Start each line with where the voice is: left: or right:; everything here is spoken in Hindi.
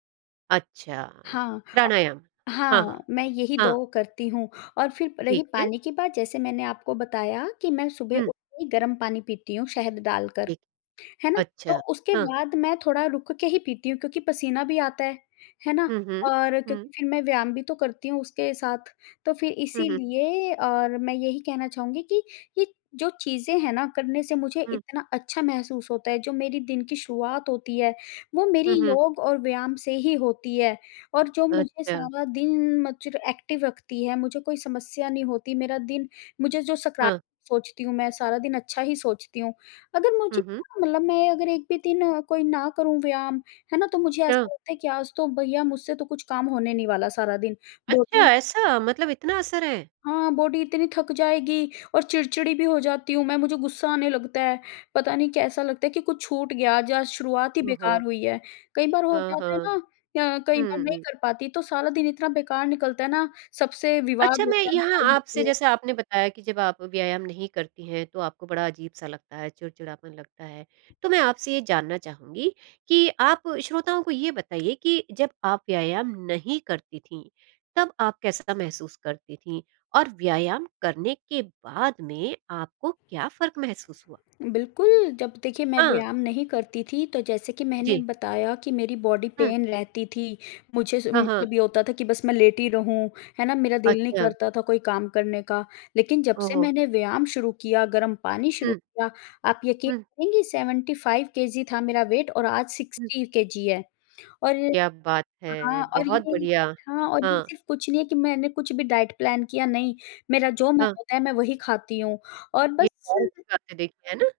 right: अच्छा।
left: हाँ,
right: प्राणायाम, हाँ,
left: हाँ,
right: हाँ।
left: मैं यही
right: हाँ।
left: 2 करती हूँ और फिर रही
right: ठीक है।
left: पानी के बात, जैसे मैंने आपको बताया कि मैं सुबह
right: हुँ।
left: उठ के गरम पानी पीती हूँ शहद डालकर,
right: ठीक।
left: है ना? तो
right: अच्छा,
left: उसके
right: हाँ।
left: बाद मैं थोड़ा रुक के ही पीती हूँ, क्योंकि पसीना भी आता है, है ना?
right: हुँ, हुँ।
left: और
right: हुँ।
left: क्योंकि फिर मैं व्यायाम भी तो करती हूँ, उसके साथ। तो फिर
right: हुँ, हुँ।
left: इसीलिए और मैं यही कहना चाहूँगी कि ये जो चीज़ें हैं ना, करने से मुझे
right: हुँ।
left: इतना अच्छा महसूस होता है, जो मेरी दिन की शुरुआत होती है, वो मेरी
right: हुँ, हुँ।
left: योग और व्यायाम से ही होती है और जो मुझे
right: अच्छा।
left: सारा दिन [unintelligible] एक्टिव रखती है, मुझे कोई समस्या नहीं होती मेरा दिन मुझे जो सका
right: हाँ।
left: सोचती हूँ, मैं सारा दिन अच्छा ही सोचती हूँ, अगर मुझे
right: हुँ, हुँ।
left: [unintelligible] मतलब मैं अगर 1 भी दिन अ, कोई ना करूँ, व्यायाम है ना तो मुझे
right: हाँ।
left: ऐसा लगता है कि आज तो भैया मुझसे तो कुछ काम होने नहीं वाला सारा दिन बहुत
right: अच्छा,
left: ही
right: ऐसा मतलब इतना असर है।
left: हाँ, बॉडी इतनी थक जाएगी और चिड़चिड़ी भी हो जाती हूँ मैं, मुझे गुस्सा आने लगता है, पता नहीं कैसा लगता है कि कुछ छूट गया, आज, आज शुरुआत ही
right: ओह हो!
left: बेकार हुई है। कई बार हो
right: हाँ,
left: जाता है
right: हाँ।
left: ना, अ, कई बार
right: हुँ,
left: नहीं
right: हुँ।
left: कर पाती, तो सारा दिन इतना बेकार निकलता है ना, सबसे
right: अच्छा,
left: विवाद
right: मैं
left: होता है,
right: यहाँ
left: लड़ाई
right: आपसे
left: होती है।
right: जैसे आपने बताया कि जब आप व्यायाम नहीं करती हैं, तो आपको बड़ा अज़ीब-सा लगता है चिड़चिड़ापन लगता है, तो मैं आपसे ये जानना चाहूँगी कि आप श्रोताओं को ये बताइए कि जब आप व्यायाम नहीं करती थीं, तब आप कैसा महसूस करती थीं? और व्यायाम करने के बाद में आपको क्या फ़र्क महसूस हुआ?
left: बिल्कुल, जब देखिए मैं
right: हाँ।
left: व्यायाम नहीं करती थी, तो जैसे कि मैंने
right: जी।
left: बताया कि मेरी बॉडी
right: हुँ।
left: पेन रहती थी, मुझे स उ
right: हाँ, हाँ।
left: मतलब ये होता था कि बस मैं लेटी रहूँ, है ना, मेरा दिल नहीं
right: अच्छा।
left: करता था कोई काम करने का, लेकिन जब
right: ओह
left: से
right: हो!
left: मैंने व्यायाम शुरू किया, गर्म पानी शुरू
right: हुँ।
left: किया, आप यकीन
right: हुँ।
left: करेंगी 75 KG था मेरा वेट और आज
right: हुँ।
left: 60KG है और
right: क्या बात है!
left: हाँ और
right: बहुत
left: ये
right: बढ़िया।
left: हाँ, और ये
right: हाँ।
left: सिर्फ़ कुछ नहीं है कि मैंने कुछ भी डाइट प्लान किया नहीं मेरा जो मन
right: हाँ।
left: होता है मैं वही खाती हूँ, और
right: ये
left: बस
right: [unintelligible] देखी है ना?